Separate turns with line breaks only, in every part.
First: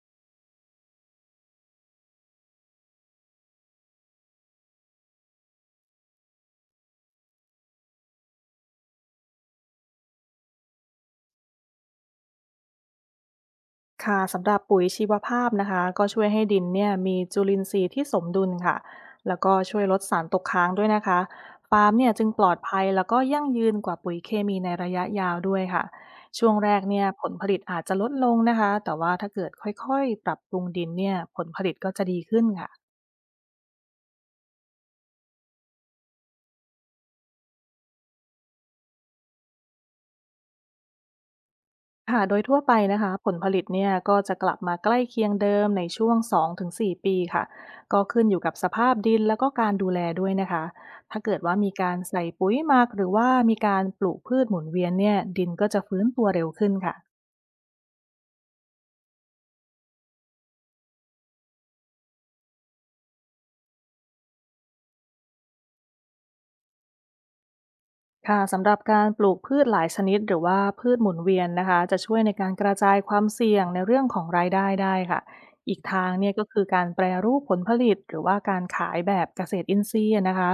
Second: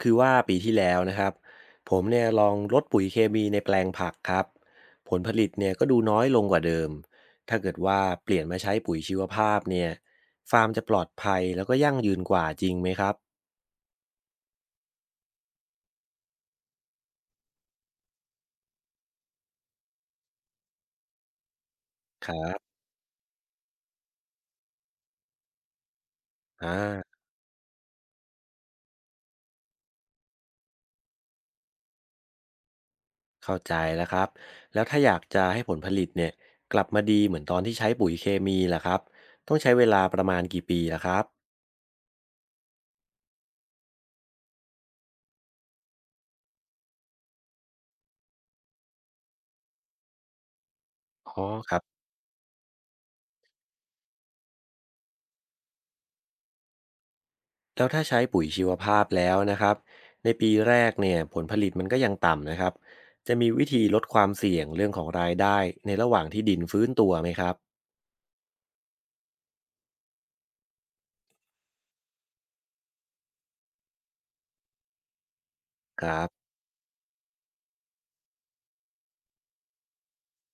คือว่าปีที่แล้วนะครับผมเนี่ยลองลดปุ๋ยเคมีในแปลงผักครับผลผลิตเนี่ยก็ดูน้อยลงกว่าเดิมถ้าเกิดว่าเปลี่ยนมาใช้ปุ๋ยชีวภาพเนี่ยฟาร์มจะปลอดภัยแล้วก็ยั่งยืนกว่าจริงไหมครับ
ค่ะสำหรับปุ๋ยชีวภาพนะคะก็ช่วยให้ดินเนี่ยมีจุลินทรีย์ที่สมดุลค่ะแล้วก็ช่วยลดสารตกค้างด้วยนะคะฟาร์มเนี่ยจึ
ค
ง
รั
ปลอด
บ
ภัยแล้วก็ยั่งยืนกว่าปุ๋ยเคมีในระยะยาวด้วยค่ะช่วง
อ่
แรกเนี่ย
า
ผลผลิตอาจจะลดลงนะคะแต่ว่าถ้าเกิดค่อยๆปรับปรุงดินเนี่ยผลผลิตก็จะดีขึ้นค่ะ
เข้าใจแล้วครับแล้วถ้าอยากจะให้ผลผลิตเนี่ยกลับมาดีเหมือนตอนที่ใช้ปุ๋ยเคมีล่ะครับต้องใช้เวลาประมาณกี่ปีล่ะครับ
ค่ะโดยทั่วไปนะคะผลผลิตเนี่ยก็จะกลับมาใกล้เคียงเดิมในช่วง2-4ปีค่ะก็ขึ้นอยู่กับสภาพดินแล้วก็การดูแลด้วยนะคะถ้าเกิ
อ๋
ด
อ
ว่า
ค
มี
รับ
การใส่ปุ๋ยหมักหรือว่ามีการปลูกพืชหมุนเวียนเนี่ยดินก็จะฟื้นตัวเร็วขึ้นค่ะ
แล้วถ้าใช้ปุ๋ยชีวภาพแล้วนะครับในปีแรกเนี่ยผลผลิตมันก็ยังต่ำนะครับจะมีวิธีลดความเสี่ยงเรื่องของรายได้ในระหว่างที่ดินฟื้นตัวไหมครับ
ค่ะสำหรับการปลูกพืชหลายชนิดหรือว่าพืชหมุนเวียนนะคะจะช่วยในการกระจายความเสี่ยงในเรื่องของรายได้ได้ค่ะอีก
ค
ทาง
รับ
เนี่ยก็คือการแปรรูปผลผลิตหรือว่าการขายแบบเกษตรอินทรีย์นะคะ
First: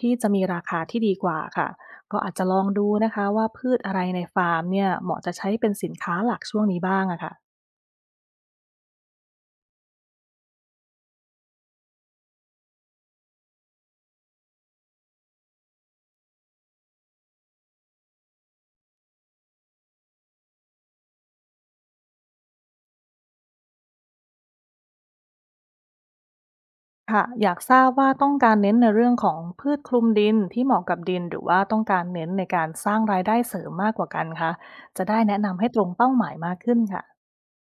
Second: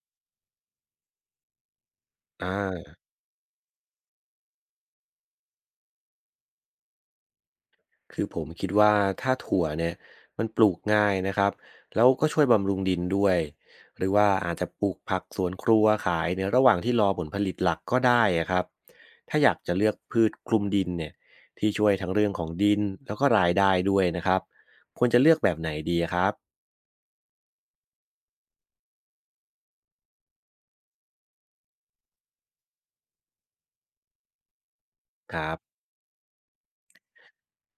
ที่จะมีราคาที่ดีกว่าค่ะก็อาจ
อ่
จะลองดู
า
นะคะว่าพืชอะไรในฟาร์มเนี่ยเหมาะจะใช้เป็นสินค้าหลักช่วงนี้บ้างอะค่ะ
คือผมคิดว่าถ้าถั่วเนี่ยมันปลูกง่ายนะครับแล้วก็ช่วยบำรุงดินด้วยหรือว่าอาจจะปลูกผักสวนครัวขายในระหว่างที่รอผลผลิตหลักก็ได้อะครับถ้าอยากจะเลือกพืชคลุมดินเนี่ยที่ช่วยทั้งเรื่องของดินแล้วก็รายได้ด้วยนะครับควรจะเลือกแบบไหนดีครับ
ค่ะอยากทราบว่าต้องการเน้นในเรื่องของพืชคลุมดินที่เหมาะกับดินหรือว่าต้องการเน้นในการสร้างรายได้เสริมมากกว่ากันคะจะได้
ค
แนะ
รับ
นำให้ตรงเป้าหมายมากขึ้นค่ะ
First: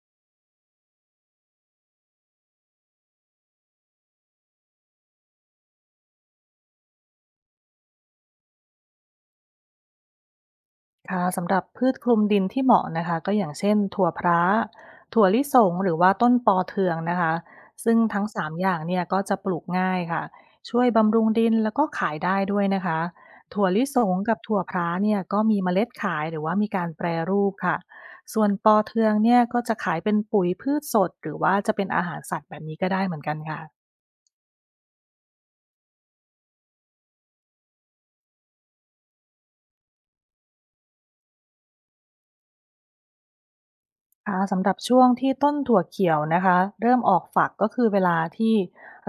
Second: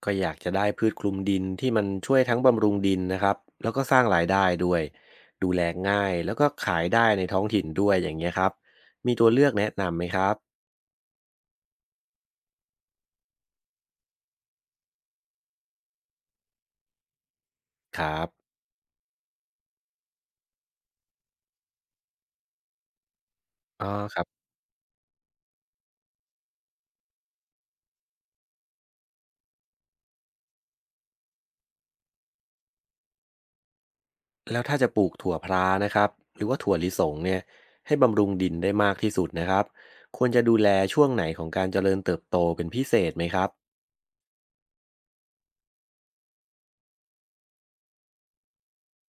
ก็อยากจะได้พืชคลุมดินที่มันช่วยทั้งบำรุงดินนะครับแล้วก็สร้างรายได้ด้วยดูแลง่ายแล้วก็ขายได้ในท้องถิ่นด้วยอย่างเงี้ยครับมีตัวเลือกแนะนำไหมครับ
ค่ะสำหรับพืชคลุมดินที่เหมาะนะคะก็อย่างเช่นถั่วพร้าถั่วลิสงหรือว่าต้นปอเทืองนะคะซึ่ง
ครั
ทั้ง
บ
สามอย่างเนี่ยก็จะปลูกง่ายค่ะช่วยบำรุงดินแล้วก็ขายได้ด้วยนะคะถั่วลิ
อ๋อ
สง
ครับ
กับถั่วพร้าเนี่ยก็มีเมล็ดขายหรือว่ามีการแปรรูปค่ะส่วนปอเทืองเนี่ยก็จะขายเป็นปุ๋ยพืชสดหรือว่าจะเป็นอาหารสัตว์แบบนี้ก็ได้เหมือนกันค่ะ
แล้วถ้าจะปลูกถั่วพลานะครับหรือว่าถั่วลิสงเนี่ยให้บำรุงดินได้มากที่สุดนะครับควรจะดูแลช่วงไหนของการเจริญเติบโตเป็นพิเศษไหมครับ
ค่ะสำหรับช่วงที่ต้นถั่วเขียวนะคะเริ่มออกฝักก็คือเวลาที่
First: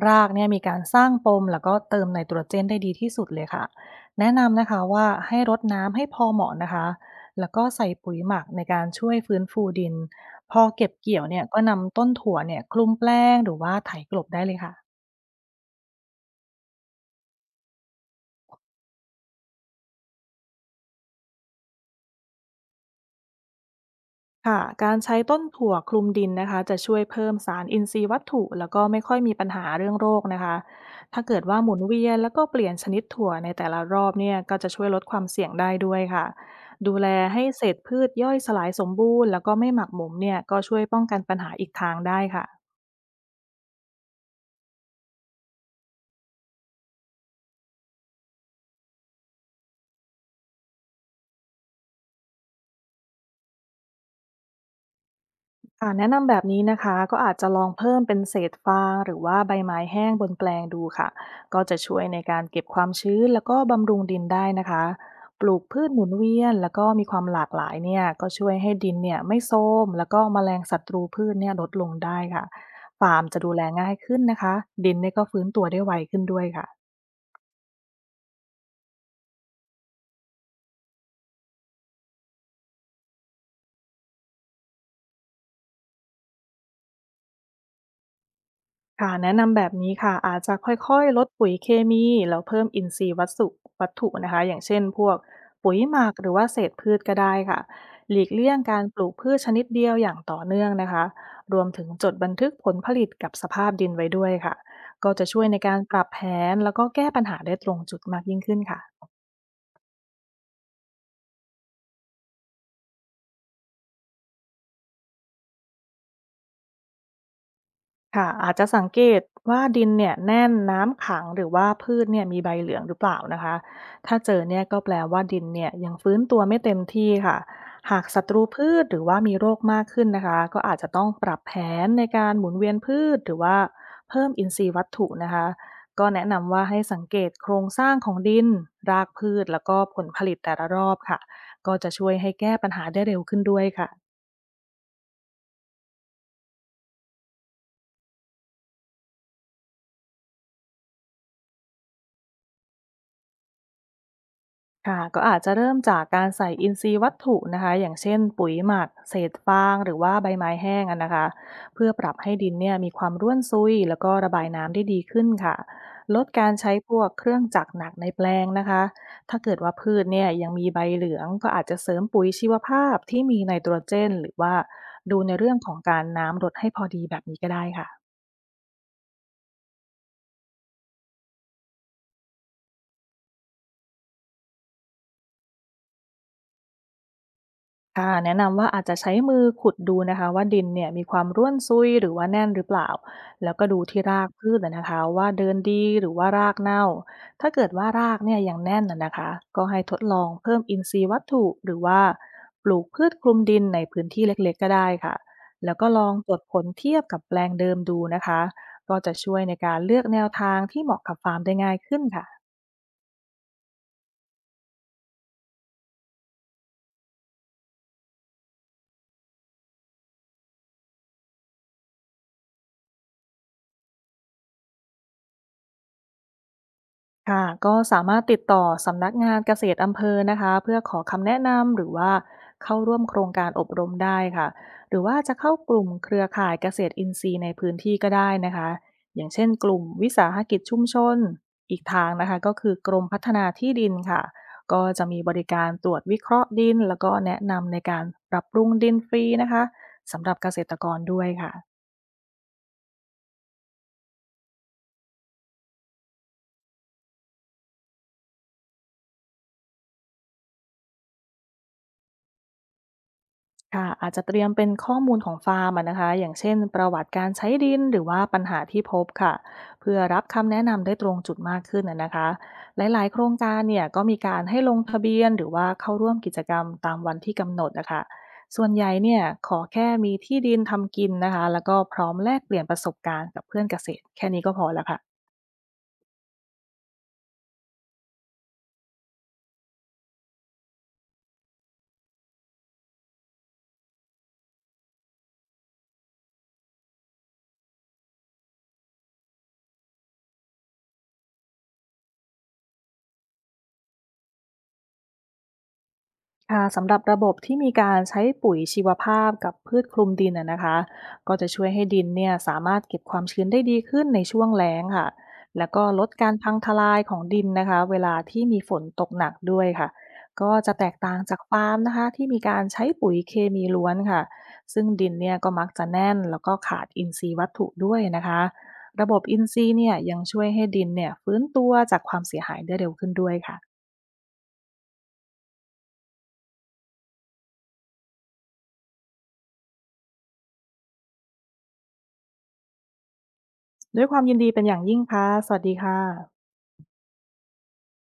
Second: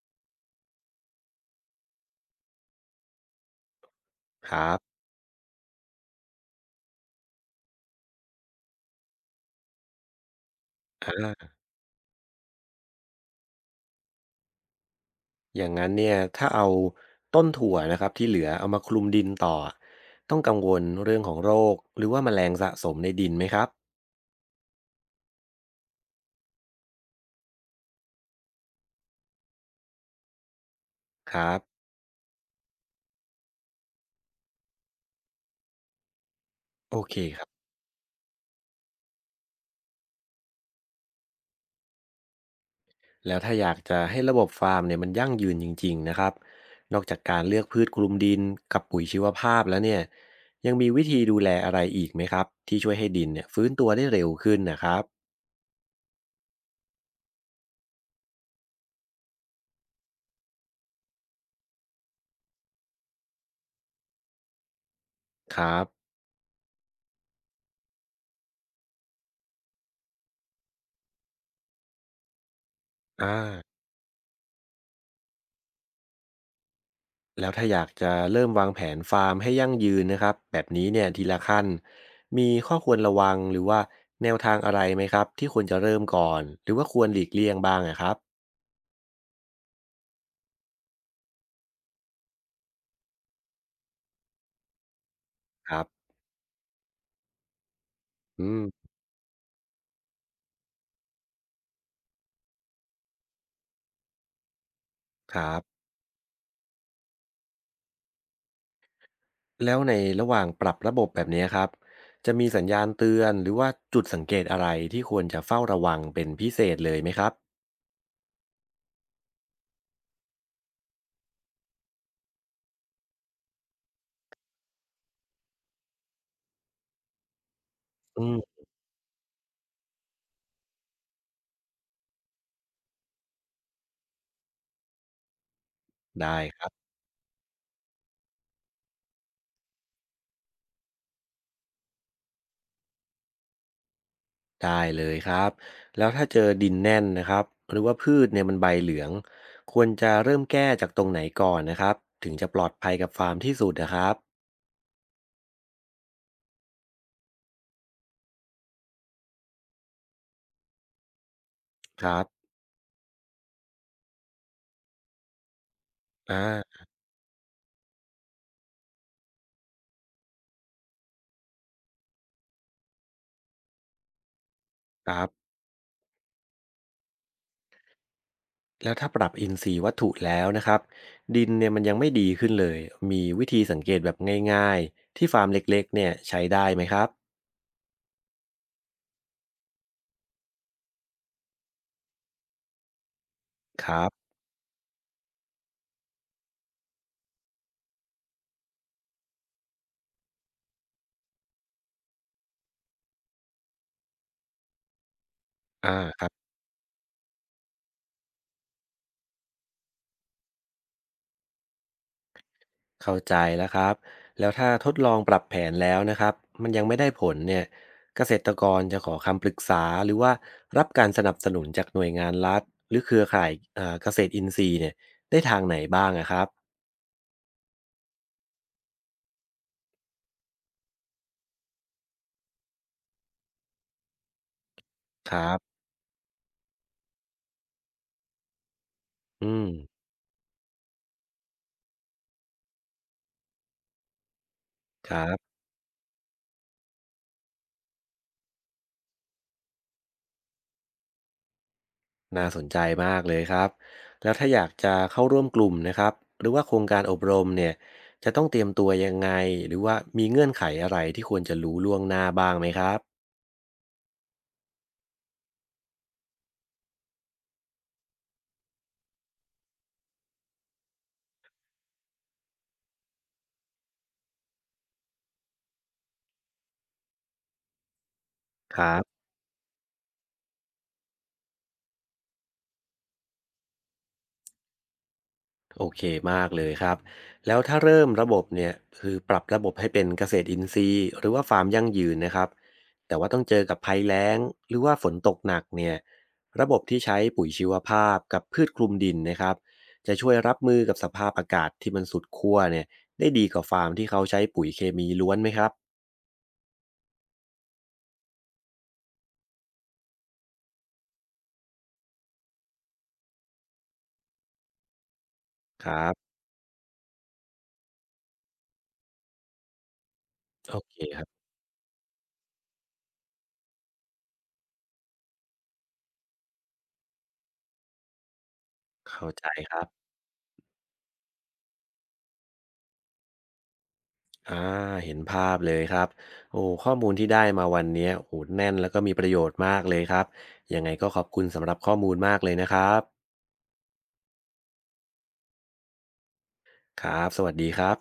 รากเนี่ยมีการสร้างปมแล้วก็เติมไนโตรเจนได้ดีที่สุดเลยค่ะแนะ
ค
นำ
รั
นะ
บ
คะว่าให้รดน้ำให้พอเหมาะนะคะแล้วก็ใส่ปุ๋ยหมักในการช่วยฟื้นฟูดินพอเก็บเกี่ยวเนี่ย
อ่า
ก็นำต้นถั่วเนี่ยคลุมแป้งหรือว่าไถกลบได้เลยค่ะ
อย่างงั้นเนี่ยถ้าเอาต้นถั่วนะครับที่เหลือเอามาคลุมดินต่อต้องกังวลเรื่องของโรคหรือว่าแมลงสะสมในดินไหมครับ
ค่ะการใช้ต้นถั่วคลุมดินนะคะจะช่วยเพิ่มสารอินทรีย์วัตถุแล้วก็ไม่ค่อยมีปัญหาเรื่องโรคนะคะถ้า
ค
เกิด
รั
ว่า
บ
หมุนเวียนแล้วก็เปลี่ยนชนิดถั่วในแต่ละรอบเนี่ยก็จะช่วยลดความเสี่ยงได้ด้วยค่ะดู
โอ
แล
เคค
ให้
รับ
เศษพืชย่อยสลายสมบูรณ์แล้วก็ไม่หมักหมมเนี่ยก็ช่วยป้องกันปัญหาอีกทางได้ค่ะ
แล้วถ้าอยากจะให้ระบบฟาร์มเนี่ยมันยั่งยืนจริงๆนะครับนอกจากการเลือกพืชคลุมดินกับปุ๋ยชีวภาพแล้วเนี่ยยังมีวิธีดูแลอะไรอีกไหมครับที่ช่วยให้ดินเนี่ยฟื้นตัวได้เร็วขึ้นนะครับ
ค่ะแนะนำแบบนี้นะคะก็อาจจะลองเพิ่มเป็นเศษฟางหรือว่าใบไม้แห้งบนแปลงดูค่ะก็จะช่วยในการเก็บความชื้นแล้วก็บำรุงดินได้นะคะปลู
ค
ก
รั
พื
บ
ชหมุนเวียนแล้วก็มีความหลากหลายเนี่ยก็ช่วยให้ดินเนี่ยไม่โทรมแล้วก็แมลงศัตรูพืชเนี่ยลดลงได้ค่ะฟาร์
อ
มจะดูแล
่า
ง่ายขึ้นนะคะดินเนี่ยก็ฟื้นตัวได้ไวขึ้นด้วยค่ะ
แล้วถ้าอยากจะเริ่มวางแผนฟาร์มให้ยั่งยืนนะครับแบบนี้เนี่ยทีละขั้นมีข้อควรระวังหรือว่าแนวทางอะไรไหมครับที่ควรจะเริ่มก่อนหรือว่าควรหลีกเลี่ยงบ้างอะครับ
ค่ะแนะนำแบบนี้ค่ะอาจจะค่อยๆลดปุ๋ยเคมีแล้วเพิ่มอินทรีย์วัสดุวัตถุนะคะอย่างเช่นพวก
ค
ปุ๋ย
รับ
หมักหรือว่าเศษพืชก็ได้ค่ะหลีก
อื
เลี่ยง
ม
การปลูกพืชชนิดเดียวอย่างต่อเนื่องนะคะรวมถึงจดบันทึกผลผลิตกับสภาพดินไว้ด้วยค่ะก็จะ
ค
ช่วย
รั
ใน
บ
การปรับแผนแล้วก็แก้ปัญหาได้ตรงจุดมากยิ่งขึ้นค่ะ
แล้วในระหว่างปรับระบบแบบนี้ครับจะมีสัญญาณเตือนหรือว่าจุดสังเกตอะไรที่ควรจะเฝ้าระวังเป็นพิเศษเลยไหมครับ
ค่ะอาจจะสังเกตว่าดินเนี่ยแน่นน้ำขังหรือว่าพืชเนี่ยมีใบเหลืองหรือเปล่านะคะถ้าเจอเนี่ยก็แปลว่าดินเนี่ยยังฟื้นตัวไม่เต็มที่ค่ะหาก
อื
ศัตรู
ม
พืชหรือว่ามีโรคมากขึ้นนะคะก็อาจจะต้องปรับแผนในการหมุนเวียนพืชหรือว่าเพิ่มอินทรีย์วัตถุนะคะก็แนะ
ได้
นำ
ค
ว่า
รั
ให้
บ
สังเกตโครงสร้างของดินรากพืชแล้วก็ผลผลิตแต่ละรอบค่ะก็จะช่วยให้แก้ปัญหาได้เร็วขึ้นด้วยค่ะ
ได้เลยครับแล้วถ้าเจอดินแน่นนะครับหรือว่าพืชเนี่ยมันใบเหลืองควรจะเริ่มแก้จากตรงไหนก่อนนะครับถึงจะปลอดภัยกับฟาร์มที่สุดนะครับ
ค่ะก็อาจจะเริ่มจากการใส่อินทรีย์วัตถุนะคะอย่างเช่นปุ๋ยหมักเศษฟางหรือว่าใบไม้แห้งอะนะคะเพื่อป
ค
รับ
รั
ให้
บ
ดินเนี่ยมีความร่วนซุยแล้วก็ระบายน้ำได้ดีขึ้นค่ะลด
อ่
การใช้
า
พวกเครื่องจักรหนักในแปลงนะคะถ้าเกิดว่าพืชเนี่ยยังมีใบเหลืองก็อาจจะเสริมปุ๋ยชีวภาพที่มีไนโตรเจนหรือว่า
ค
ดู
รับ
ในเรื่องของการน้ำลดให้พอดีแบบนี้ก็ได้ค่ะ
แล้วถ้าปรับอินทรีย์วัตถุแล้วนะครับดินเนี่ยมันยังไม่ดีขึ้นเลยมีวิธีสังเกตแบบง่ายๆที่ฟาร์มเล็กๆเนี่ยใช้ได้ไหมครับ
ค่ะแนะนำว่าอาจจะใช้มือขุดดูนะคะว่าดินเนี่ยมีความร่วนซุยหรือว่าแน่นหรือเปล่าแล้วก็ดู
ค
ที่
รั
รา
บ
กพืชนะคะว่าเดินดีหรือว่ารากเน่าถ้าเกิดว่ารากเนี่ยยังแน่นนะคะก็ให้ทดลองเพิ่มอินทรีย์วัตถุหรือว่าปลูกพืชคลุมดินในพื้นที่เล็กๆก็ได้ค่ะแล้ว
อ
ก็ลองตรวจ
่า
ผลเทียบกับแปลงเดิมดูนะคะก็จะช่วยในการเลือกแนวทางที่เหมาะกับฟาร์มได้ง่ายขึ้นค่ะ
เข้าใจแล้วครับแล้วถ้าทดลองปรับแผนแล้วนะครับมันยังไม่ได้ผลเนี่ยเกษตรกรจะขอคำปรึกษาหรือว่ารับการสนับสนุนจากหน่วยงานรัฐหรือเครือข่ายเกษตรอินทรีย์เนี่ยได้ทางไหนบ้างอะครับ
ค่ะก็สามารถติดต่อสำนักงานเกษตรอำเภอนะคะเพื่อขอคำแนะนำหรือว่าเข้าร่วมโครงการอบรมได้ค่ะหรือว่า
ค
จะ
รั
เข้าก
บ
ลุ่มเครือข่ายเกษตรอินทรีย์ในพื้นที่ก็ได้นะคะอย่างเช่น
อื
ก
ม
ลุ่มวิสาหกิจชุมชนอีกทางนะคะก็คือกรมพัฒนาที่ดินค่ะก็จะ
ค
มี
รั
บริ
บ
การตรวจวิเคราะห์ดินแล้วก็แนะนำในการปรับปรุงดินฟรีนะคะสำหรับเกษตรกรด้วยค่ะ
น่าสนใจมากเลยครับแล้วถ้าอยากจะเข้าร่วมกลุ่มนะครับหรือว่าโครงการอบรมเนี่ยจะต้องเตรียมตัวยังไงหรือว่ามีเงื่อนไขอะไรที่ควรจะรู้ล่วงหน้าบ้างไหมครับ
ค่ะอาจจะเตรียมเป็นข้อมูลของฟาร์มอะนะคะอย่างเช่นประวัติการใช้ดินหรือว่าปัญหาที่พบค่ะเพื่อรับคำแนะนำได้ตรงจุดมากขึ้นอะนะคะหลายๆโครงการเนี่ยก็มีการให้ลงทะเบียนหรือว่าเข้าร่วมกิจกรรมตามวันที่กำหนดนะคะส่วน
ค
ให
รั
ญ่เนี่ย
บ
ขอแค่มีที่ดินทำกินนะคะแล้วก็พร้อมแลกเปลี่ยนประสบการณ์กับเพื่อนเกษตรแค่นี้ก็พอแล้วค่ะ
โอเคมากเลยครับแล้วถ้าเริ่มระบบเนี่ยคือปรับระบบให้เป็นเกษตรอินทรีย์หรือว่าฟาร์มยั่งยืนนะครับแต่ว่าต้องเจอกับภัยแล้งหรือว่าฝนตกหนักเนี่ยระบบที่ใช้ปุ๋ยชีวภาพกับพืชคลุมดินนะครับจะช่วยรับมือกับสภาพอากาศที่มันสุดขั้วเนี่ยได้ดีกว่าฟาร์มที่เขาใช้ปุ๋ยเคมีล้วนไหมครับ
ค่ะสำหรับระบบที่มีการใช้ปุ๋ยชีวภาพกับพืชคลุมดินนะคะก็จะช่วยให้ดินเนี่ยสามารถเก็บความชื้นได้ดีขึ้นในช่วงแล้งค่ะแล้วก็
ครั
ลดกา
บ
รพังทลายของดินนะคะเวลาที่มีฝนตกหนักด้วยค่ะก็จะ
โอ
แต
เค
กต่าง
ครั
จาก
บ
ฟาร์มนะคะที่มีการใช้ปุ๋ยเคมีล้วนค่ะซึ่งดินเนี่ยก็มักจะแน่นแล้วก็ขาดอินทรีย์วัตถุด้วยนะคะระบบ
เข้า
อิ
ใจ
นทรี
ค
ย์
รั
เนี่ย
บ
ยังช่วยให้ดินเนี่ยฟื้นตัวจากความเสียหายได้เร็วขึ้นด้วยค่ะ
อ่าเห็นภาพเลยครับโอ้ข้อมูลที่ได้มาวันนี้โอ้แน่นแล้วก็มีประโยชน์มากเลยครับยังไงก็ขอบคุณสำหรับข้อมูลมากเลยนะครับ
ด้วยความยินดีเป็นอย่างยิ่งค่ะสวัสดีค่ะ
ครับสวัสดีครับ